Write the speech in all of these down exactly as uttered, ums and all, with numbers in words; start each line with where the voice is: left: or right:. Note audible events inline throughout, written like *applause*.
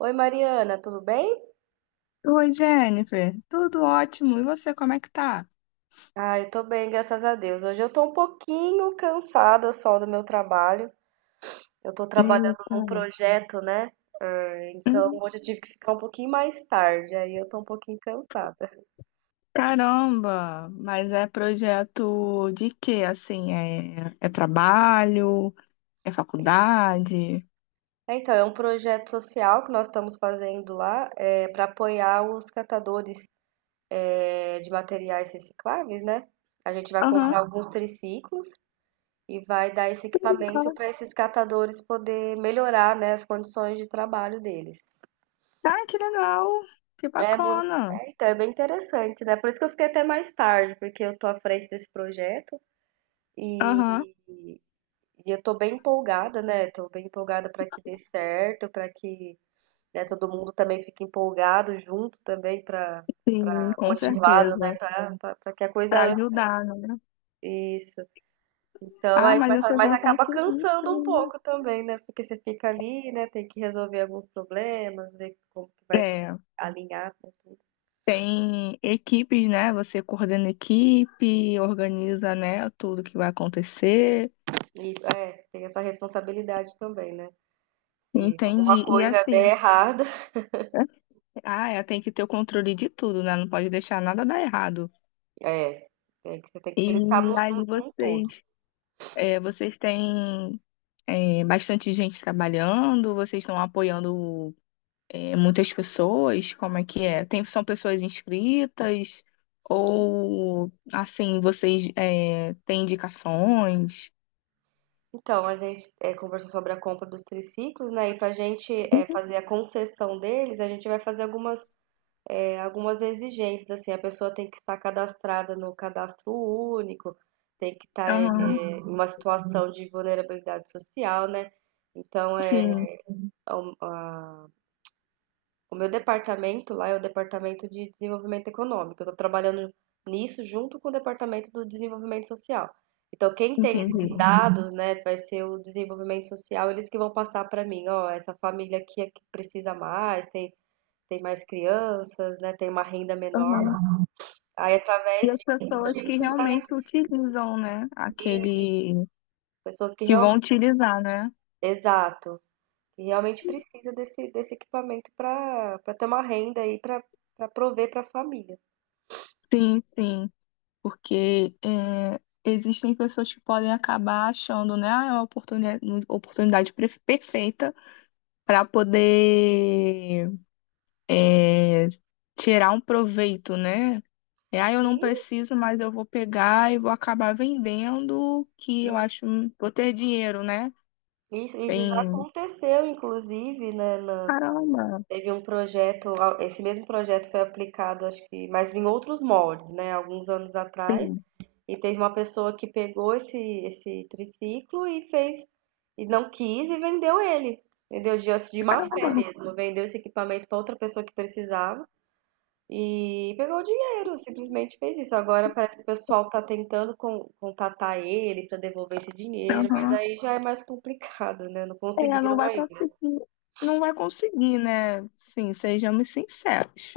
right: Oi, Mariana, tudo bem?
left: Oi, Jennifer. Tudo ótimo. E você, como é que tá?
right: Ah, eu tô bem, graças a Deus. Hoje eu tô um pouquinho cansada só do meu trabalho. Eu tô trabalhando
left: Eita.
right: num projeto, né? Então
left: Uhum.
right: hoje eu tive que ficar um pouquinho mais tarde, aí eu tô um pouquinho cansada.
left: Caramba! Mas é projeto de quê? Assim, é, é trabalho? É faculdade?
right: É, Então, é um projeto social que nós estamos fazendo lá, é, para apoiar os catadores, é, de materiais recicláveis, né? A gente vai
left: Aham,
right: comprar alguns triciclos e vai dar esse equipamento
left: legal.
right: para esses catadores poder melhorar, né, as condições de trabalho deles.
left: Ah, que legal! Que
right: É muito.
left: bacana!
right: É, então, é bem interessante, né? Por isso que eu fiquei até mais tarde, porque eu tô à frente desse projeto e,
left: Aham,
right: e eu tô bem empolgada, né? Tô bem empolgada para que dê certo, para que, né, todo mundo também fique empolgado junto também para
left: sim,
right: para
left: com
right: motivado, né?
left: certeza.
right: Para que a coisa
left: Pra
right: ande.
left: ajudar, né?
right: Isso. Então,
left: Ah,
right: aí,
left: mas
right: mas,
left: você
right: mas
left: já
right: acaba
left: conseguiu,
right: cansando um
left: sim.
right: pouco também, né? Porque você fica ali, né? Tem que resolver alguns problemas, ver como que vai
left: É,
right: alinhar.
left: tem equipes, né? Você coordena equipe, organiza, né, tudo que vai acontecer.
right: Isso, é, tem essa responsabilidade também, né? Se alguma
left: Entendi. E
right: coisa
left: assim,
right: der
left: *laughs*
right: errada,
left: né? ah, ela tem que ter o controle de tudo, né? Não pode deixar nada dar errado.
right: é, é que você tem que pensar no,
left: E ali
right: no, num todo.
left: vocês, é, vocês têm é, bastante gente trabalhando, vocês estão apoiando é, muitas pessoas, como é que é? Tem, são pessoas inscritas ou assim, vocês é, têm indicações?
right: Então, a gente é, conversou sobre a compra dos triciclos, né? E pra gente é, fazer a concessão deles, a gente vai fazer algumas, é, algumas exigências, assim, a pessoa tem que estar cadastrada no cadastro único, tem que estar é,
left: Aham,
right: em uma situação de vulnerabilidade social, né? Então, é,
left: sim,
right: é um, a- o meu departamento lá é o departamento de desenvolvimento econômico. Eu estou trabalhando nisso junto com o departamento do desenvolvimento social. Então, quem tem esses
left: entendi.
right: dados, né, vai ser o desenvolvimento social, eles que vão passar para mim, ó, essa família aqui é que precisa mais, tem, tem mais crianças, né, tem uma renda menor.
left: Aham.
right: Aí, através
left: E as
right: disso, a
left: pessoas
right: gente
left: que
right: vai,
left: realmente utilizam, né, aquele
right: pessoas que
left: que vão
right: realmente,
left: utilizar, né?
right: exato, que realmente precisa desse, desse equipamento para para ter uma renda aí para para prover para a família.
left: Sim, sim, porque é, existem pessoas que podem acabar achando, né, ah, é uma oportunidade, oportunidade pre- perfeita para poder é, tirar um proveito, né? É, ah, eu não
right: E,
left: preciso, mas eu vou pegar e vou acabar vendendo, que eu acho, vou ter dinheiro, né?
right: Isso, isso já
left: Tem,
right: aconteceu, inclusive, né, na-
left: caramba,
right: teve um projeto, a- esse mesmo projeto foi aplicado, acho que, mas em outros moldes, né, alguns anos atrás,
left: tem,
right: e teve uma pessoa que pegou esse, esse triciclo e fez, e não quis e vendeu ele, vendeu de, de má fé
left: caramba,
right: mesmo, vendeu esse equipamento para outra pessoa que precisava, e pegou o dinheiro, simplesmente fez isso. Agora parece que o pessoal tá tentando con- contatar ele pra devolver esse dinheiro, mas
left: aham.
right: aí já é mais complicado, né? Não
left: Ela não
right: conseguiram
left: vai
right: ainda.
left: conseguir, não vai conseguir, né? Sim, sejamos sinceros.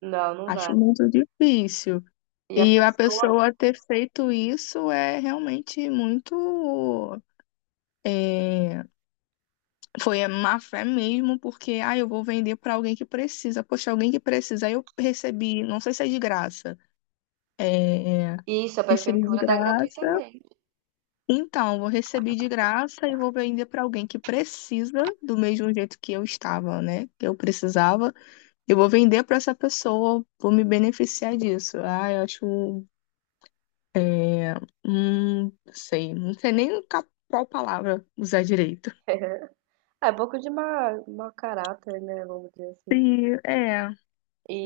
right: Não, não vai.
left: Acho muito difícil.
right: E a
left: E a
right: pessoa.
left: pessoa ter feito isso é realmente muito. É, foi a má fé mesmo, porque, ah, eu vou vender para alguém que precisa. Poxa, alguém que precisa. Aí eu recebi, não sei se é de graça. É,
right: Isso, a
left: recebi de
right: prefeitura dá
left: graça.
right: gratuitamente.
left: Então, vou receber de graça e vou vender para alguém que precisa, do mesmo jeito que eu estava, né? Que eu precisava. Eu vou vender para essa pessoa, vou me beneficiar disso. Ah, eu acho. É, hum, não sei, não sei nem ca- qual palavra usar direito.
right: *laughs* É pouco de má, mau caráter, né? Vamos dizer assim.
left: E, é,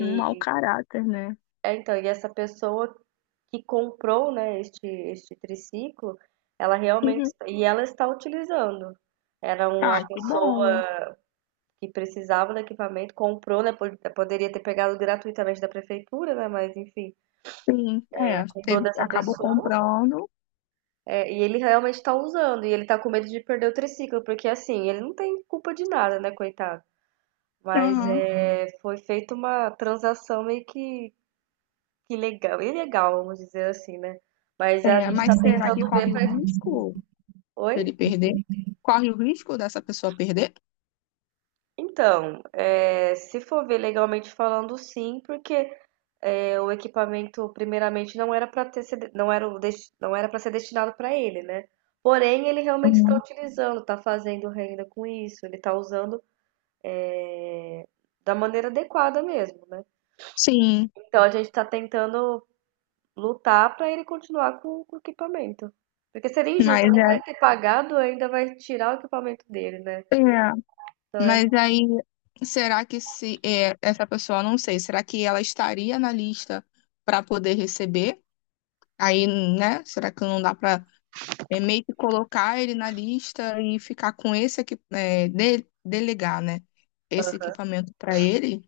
left: um mau caráter, né?
right: é, então, e essa pessoa que comprou, né, este, este triciclo, ela realmente.
left: Uhum.
right: E ela está utilizando. Era uma
left: Ah, que bom.
right: pessoa que precisava do equipamento, comprou, né? po- Poderia ter pegado gratuitamente da prefeitura, né? Mas enfim,
left: Sim, é.
right: comprou
left: Teve,
right: dessa
left: acabou
right: pessoa.
left: comprando.
right: É, e ele realmente está usando, e ele tá com medo de perder o triciclo, porque assim, ele não tem culpa de nada, né, coitado? Mas
left: Aham.
right: é, foi feita uma transação meio que, que legal, ilegal, vamos dizer assim, né? Mas a
left: É,
right: gente tá
left: mas será que
right: tentando ver
left: corre o
right: pra...
left: risco de
right: Oi?
left: ele perder? Corre o risco dessa pessoa perder?
right: Então, é, se for ver legalmente falando, sim, porque é, o equipamento primeiramente não era para ter sido- não era o desti- não era para ser destinado para ele, né? Porém, ele realmente está
left: Hum.
right: utilizando, está fazendo renda com isso, ele está usando é, da maneira adequada mesmo, né?
left: Sim,
right: Então a gente está tentando lutar para ele continuar com, com o equipamento. Porque seria
left: mas
right: injusto, além
left: é,
right: de ele ter pagado, ainda vai tirar o equipamento dele, né?
left: é, mas aí será que se é, essa pessoa, não sei, será que ela estaria na lista para poder receber? Aí, né? Será que não dá para meio que colocar ele na lista e ficar com esse aqui, é, de- delegar, né? Esse
right: Aham.
left: equipamento para ele?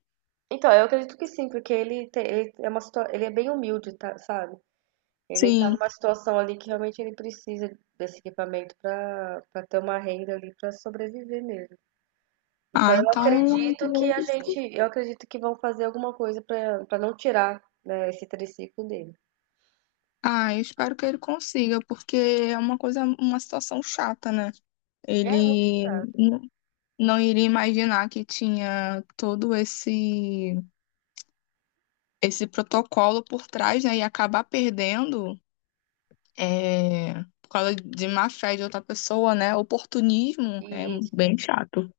right: Então, eu acredito que sim, porque ele, tem, ele é uma situa- ele é bem humilde, tá, sabe? Ele tá
left: Sim.
right: numa situação ali que realmente ele precisa desse equipamento para para ter uma renda ali para sobreviver mesmo. Então
left: Ah,
right: eu
left: então,
right: acredito que
left: às
right: a
left: vezes,
right: gente, eu acredito que vão fazer alguma coisa para para não tirar, né, esse triciclo dele.
left: ah, eu espero que ele consiga, porque é uma coisa, uma situação chata, né?
right: É muito
left: Ele
right: chato.
left: n- não iria imaginar que tinha todo esse esse protocolo por trás, né, e acabar perdendo é, por causa de má fé de outra pessoa, né? Oportunismo é
right: Isso.
left: bem chato.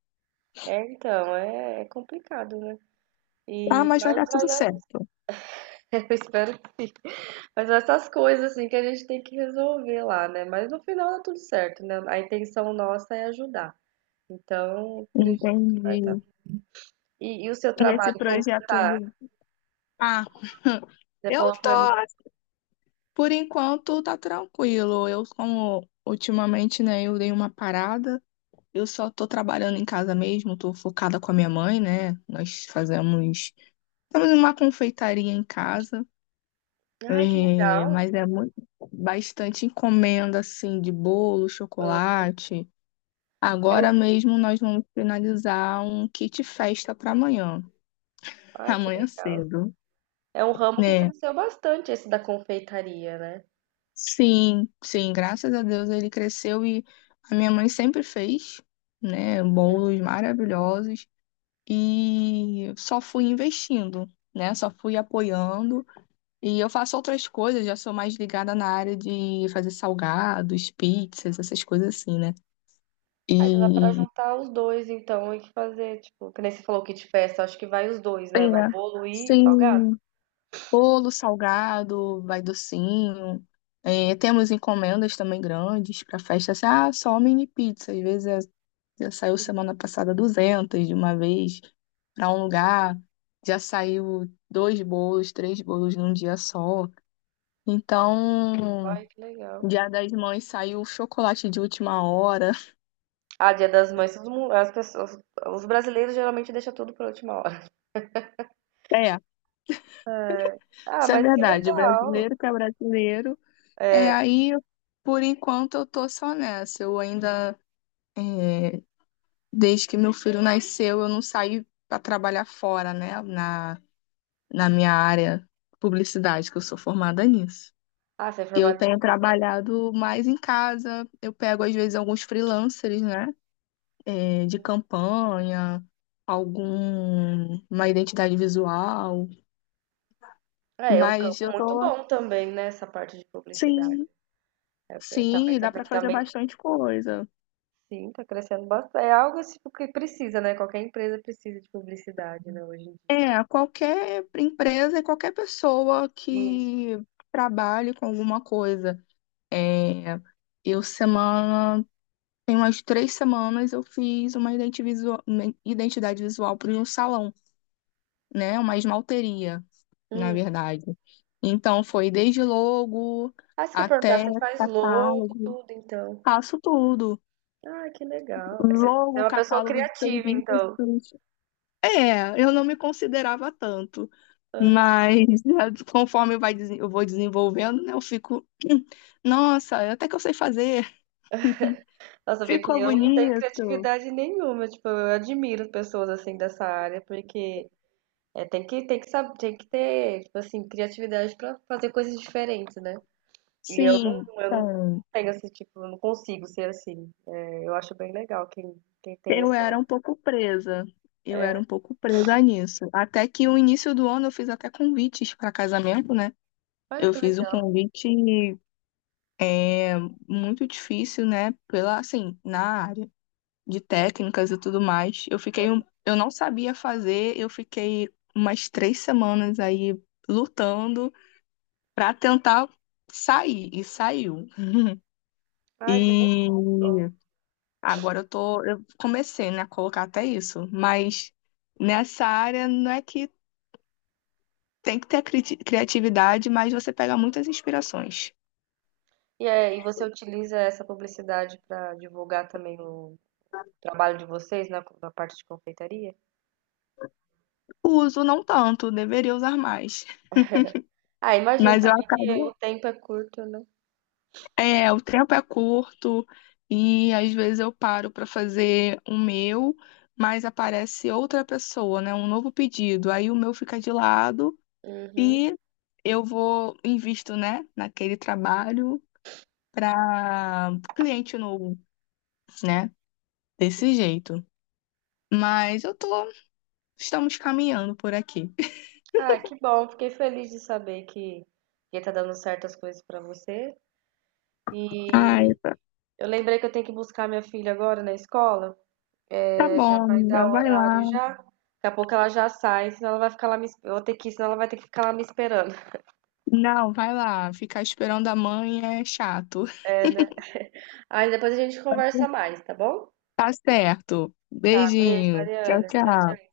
right: É, então, é, é complicado, né?
left: Ah,
right: E
left: mas vai dar
right: mas vai
left: tudo
right: dar,
left: certo.
right: *laughs* eu espero, mas essas coisas assim que a gente tem que resolver lá, né? Mas no final dá tudo certo, né? A intenção nossa é ajudar. Então, acredito que vai
left: Entendi.
right: dar. E e o seu
left: E esse
right: trabalho, como que
left: projeto,
right: tá?
left: ele... Ah,
right: Você
left: eu
right: falou
left: tô,
right: pra mim
left: por enquanto, tá tranquilo. Eu, como ultimamente, né, eu dei uma parada. Eu só tô trabalhando em casa mesmo, tô focada com a minha mãe, né? Nós fazemos, temos uma confeitaria em casa.
right: ah que
left: É,
right: legal".
left: mas é muito, bastante encomenda assim de bolo,
right: Hã.
left: chocolate.
right: É um
left: Agora mesmo nós vamos finalizar um kit festa para amanhã, *laughs*
right: ah que
left: amanhã
right: legal.
left: cedo,
right: É um ramo que
left: né?
right: cresceu bastante esse da confeitaria, né.
left: Sim, sim, graças a Deus ele cresceu e a minha mãe sempre fez, né,
right: Sim.
left: bolos maravilhosos e só fui investindo, né? Só fui apoiando e eu faço outras coisas, já sou mais ligada na área de fazer salgados, pizzas, essas coisas assim, né?
right: Ah, então dá pra
left: E
right: juntar os dois então e fazer, tipo, que nem você falou kit festa, acho que vai os dois
left: é,
right: né, vai bolo e salgado?
left: sim, bolo salgado, vai docinho. É, temos encomendas também grandes para festa, assim, ah, só mini pizza. Às vezes é, já saiu semana passada duzentas de uma vez para um lugar, já saiu dois bolos, três bolos num dia só. Então,
right: Ai, que legal.
left: Dia das Mães saiu chocolate de última hora. *laughs*
right: Ah, Dia das Mães todo mun as pessoas os brasileiros geralmente deixa tudo pra última hora. *laughs*
left: É,
right: Ah,
left: isso é
right: mas que
left: verdade. O
right: legal.
left: brasileiro que é brasileiro. É,
right: É.
left: aí, por enquanto, eu tô só nessa. Eu ainda, é, desde que meu filho nasceu, eu não saí para trabalhar fora, né? Na, na minha área publicidade, que eu sou formada nisso.
right: Ah, você é
left: Eu
right: formada
left: tenho
right: em
left: trabalhado mais em casa. Eu pego, às vezes, alguns freelancers, né? É, de campanha, algum uma identidade visual.
right: é, é um
left: Mas
right: campo
left: eu
right: muito
left: tô.
right: bom também, né, essa parte de publicidade.
left: Sim,
right: É, também,
left: sim, dá
right: também,
left: para fazer
right: também,
left: bastante coisa.
right: sim, tá crescendo bastante. É algo tipo, que precisa, né? Qualquer empresa precisa de publicidade, né, hoje em
left: É, a qualquer empresa e qualquer pessoa
right: dia. Isso.
left: que trabalhe com alguma coisa. É, eu semana, tem umas três semanas eu fiz uma identi- visua- identidade visual para um salão, né? Uma esmalteria, na
right: Hum.
left: verdade. Então foi desde logo
right: Ah, você quer perguntar,
left: até
right: você faz logo,
left: catálogo.
right: tudo, então.
left: Faço tudo.
right: Ah, que legal. Você é
left: Logo,
right: uma pessoa
left: catálogo de
right: criativa, então.
left: serviços. É, eu não me considerava tanto.
right: Aham.
left: Mas *laughs* conforme vai, desen- eu vou desenvolvendo, né, eu fico, *clears throat* nossa, até que eu sei fazer,
right: Nossa,
left: *laughs*
right: vê que
left: ficou
right: eu não tenho
left: bonito.
right: criatividade nenhuma. Tipo, eu admiro pessoas assim dessa área, porque é, tem que, tem que saber, tem que ter, tipo assim, criatividade pra fazer coisas diferentes, né? E eu não,
left: Sim,
right: eu não
left: então,
right: tenho esse tipo, eu não consigo ser assim. É, eu acho bem legal quem, quem tem
left: eu era
right: essa.
left: um pouco presa. Eu era um pouco presa nisso. Até que no início do ano eu fiz até convites para casamento, né?
right: Olha
left: Eu
right: que
left: fiz um
right: legal.
left: convite é, muito difícil, né? Pela, assim, na área de técnicas e tudo mais. Eu fiquei, um- eu não sabia fazer, eu fiquei umas três semanas aí lutando para tentar sair e saiu. *laughs*
right: Ai, que legal.
left: E agora eu tô, eu comecei, né, a colocar até isso, mas nessa área não é que tem que ter cri- criatividade, mas você pega muitas inspirações.
right: E, é, e você utiliza essa publicidade para divulgar também o trabalho de vocês na, na parte de confeitaria?
left: Uso não tanto, deveria usar mais,
right: Ah, imagino
left: mas eu
right: também que o
left: acabo
right: tempo é curto, né?
left: é, o tempo é curto e às vezes eu paro para fazer o meu, mas aparece outra pessoa, né? Um novo pedido. Aí o meu fica de lado
right: Uhum.
left: e eu vou, invisto, né, naquele trabalho para cliente novo, né? Desse jeito. Mas eu tô, estamos caminhando por aqui.
right: Ah, que bom. Fiquei feliz de saber que que tá dando certas coisas para você. E
left: Ai,
right: eu lembrei que eu tenho que buscar minha filha agora na escola.
left: tá
right: Já
left: bom,
right: vai
left: amiga,
right: dar o
left: vai lá.
right: horário já. Daqui a pouco ela já sai, senão ela vai ficar lá me, es- eu vou ter que, ir, senão ela vai ter que ficar lá me esperando.
left: Não, vai lá. Ficar esperando a mãe é chato.
right: É, né? *laughs* Aí depois a gente conversa mais, tá bom?
left: Tá certo.
right: Tá, beijo,
left: Beijinho. Tchau,
right: Mariana. Tchau, tchau.
left: tchau.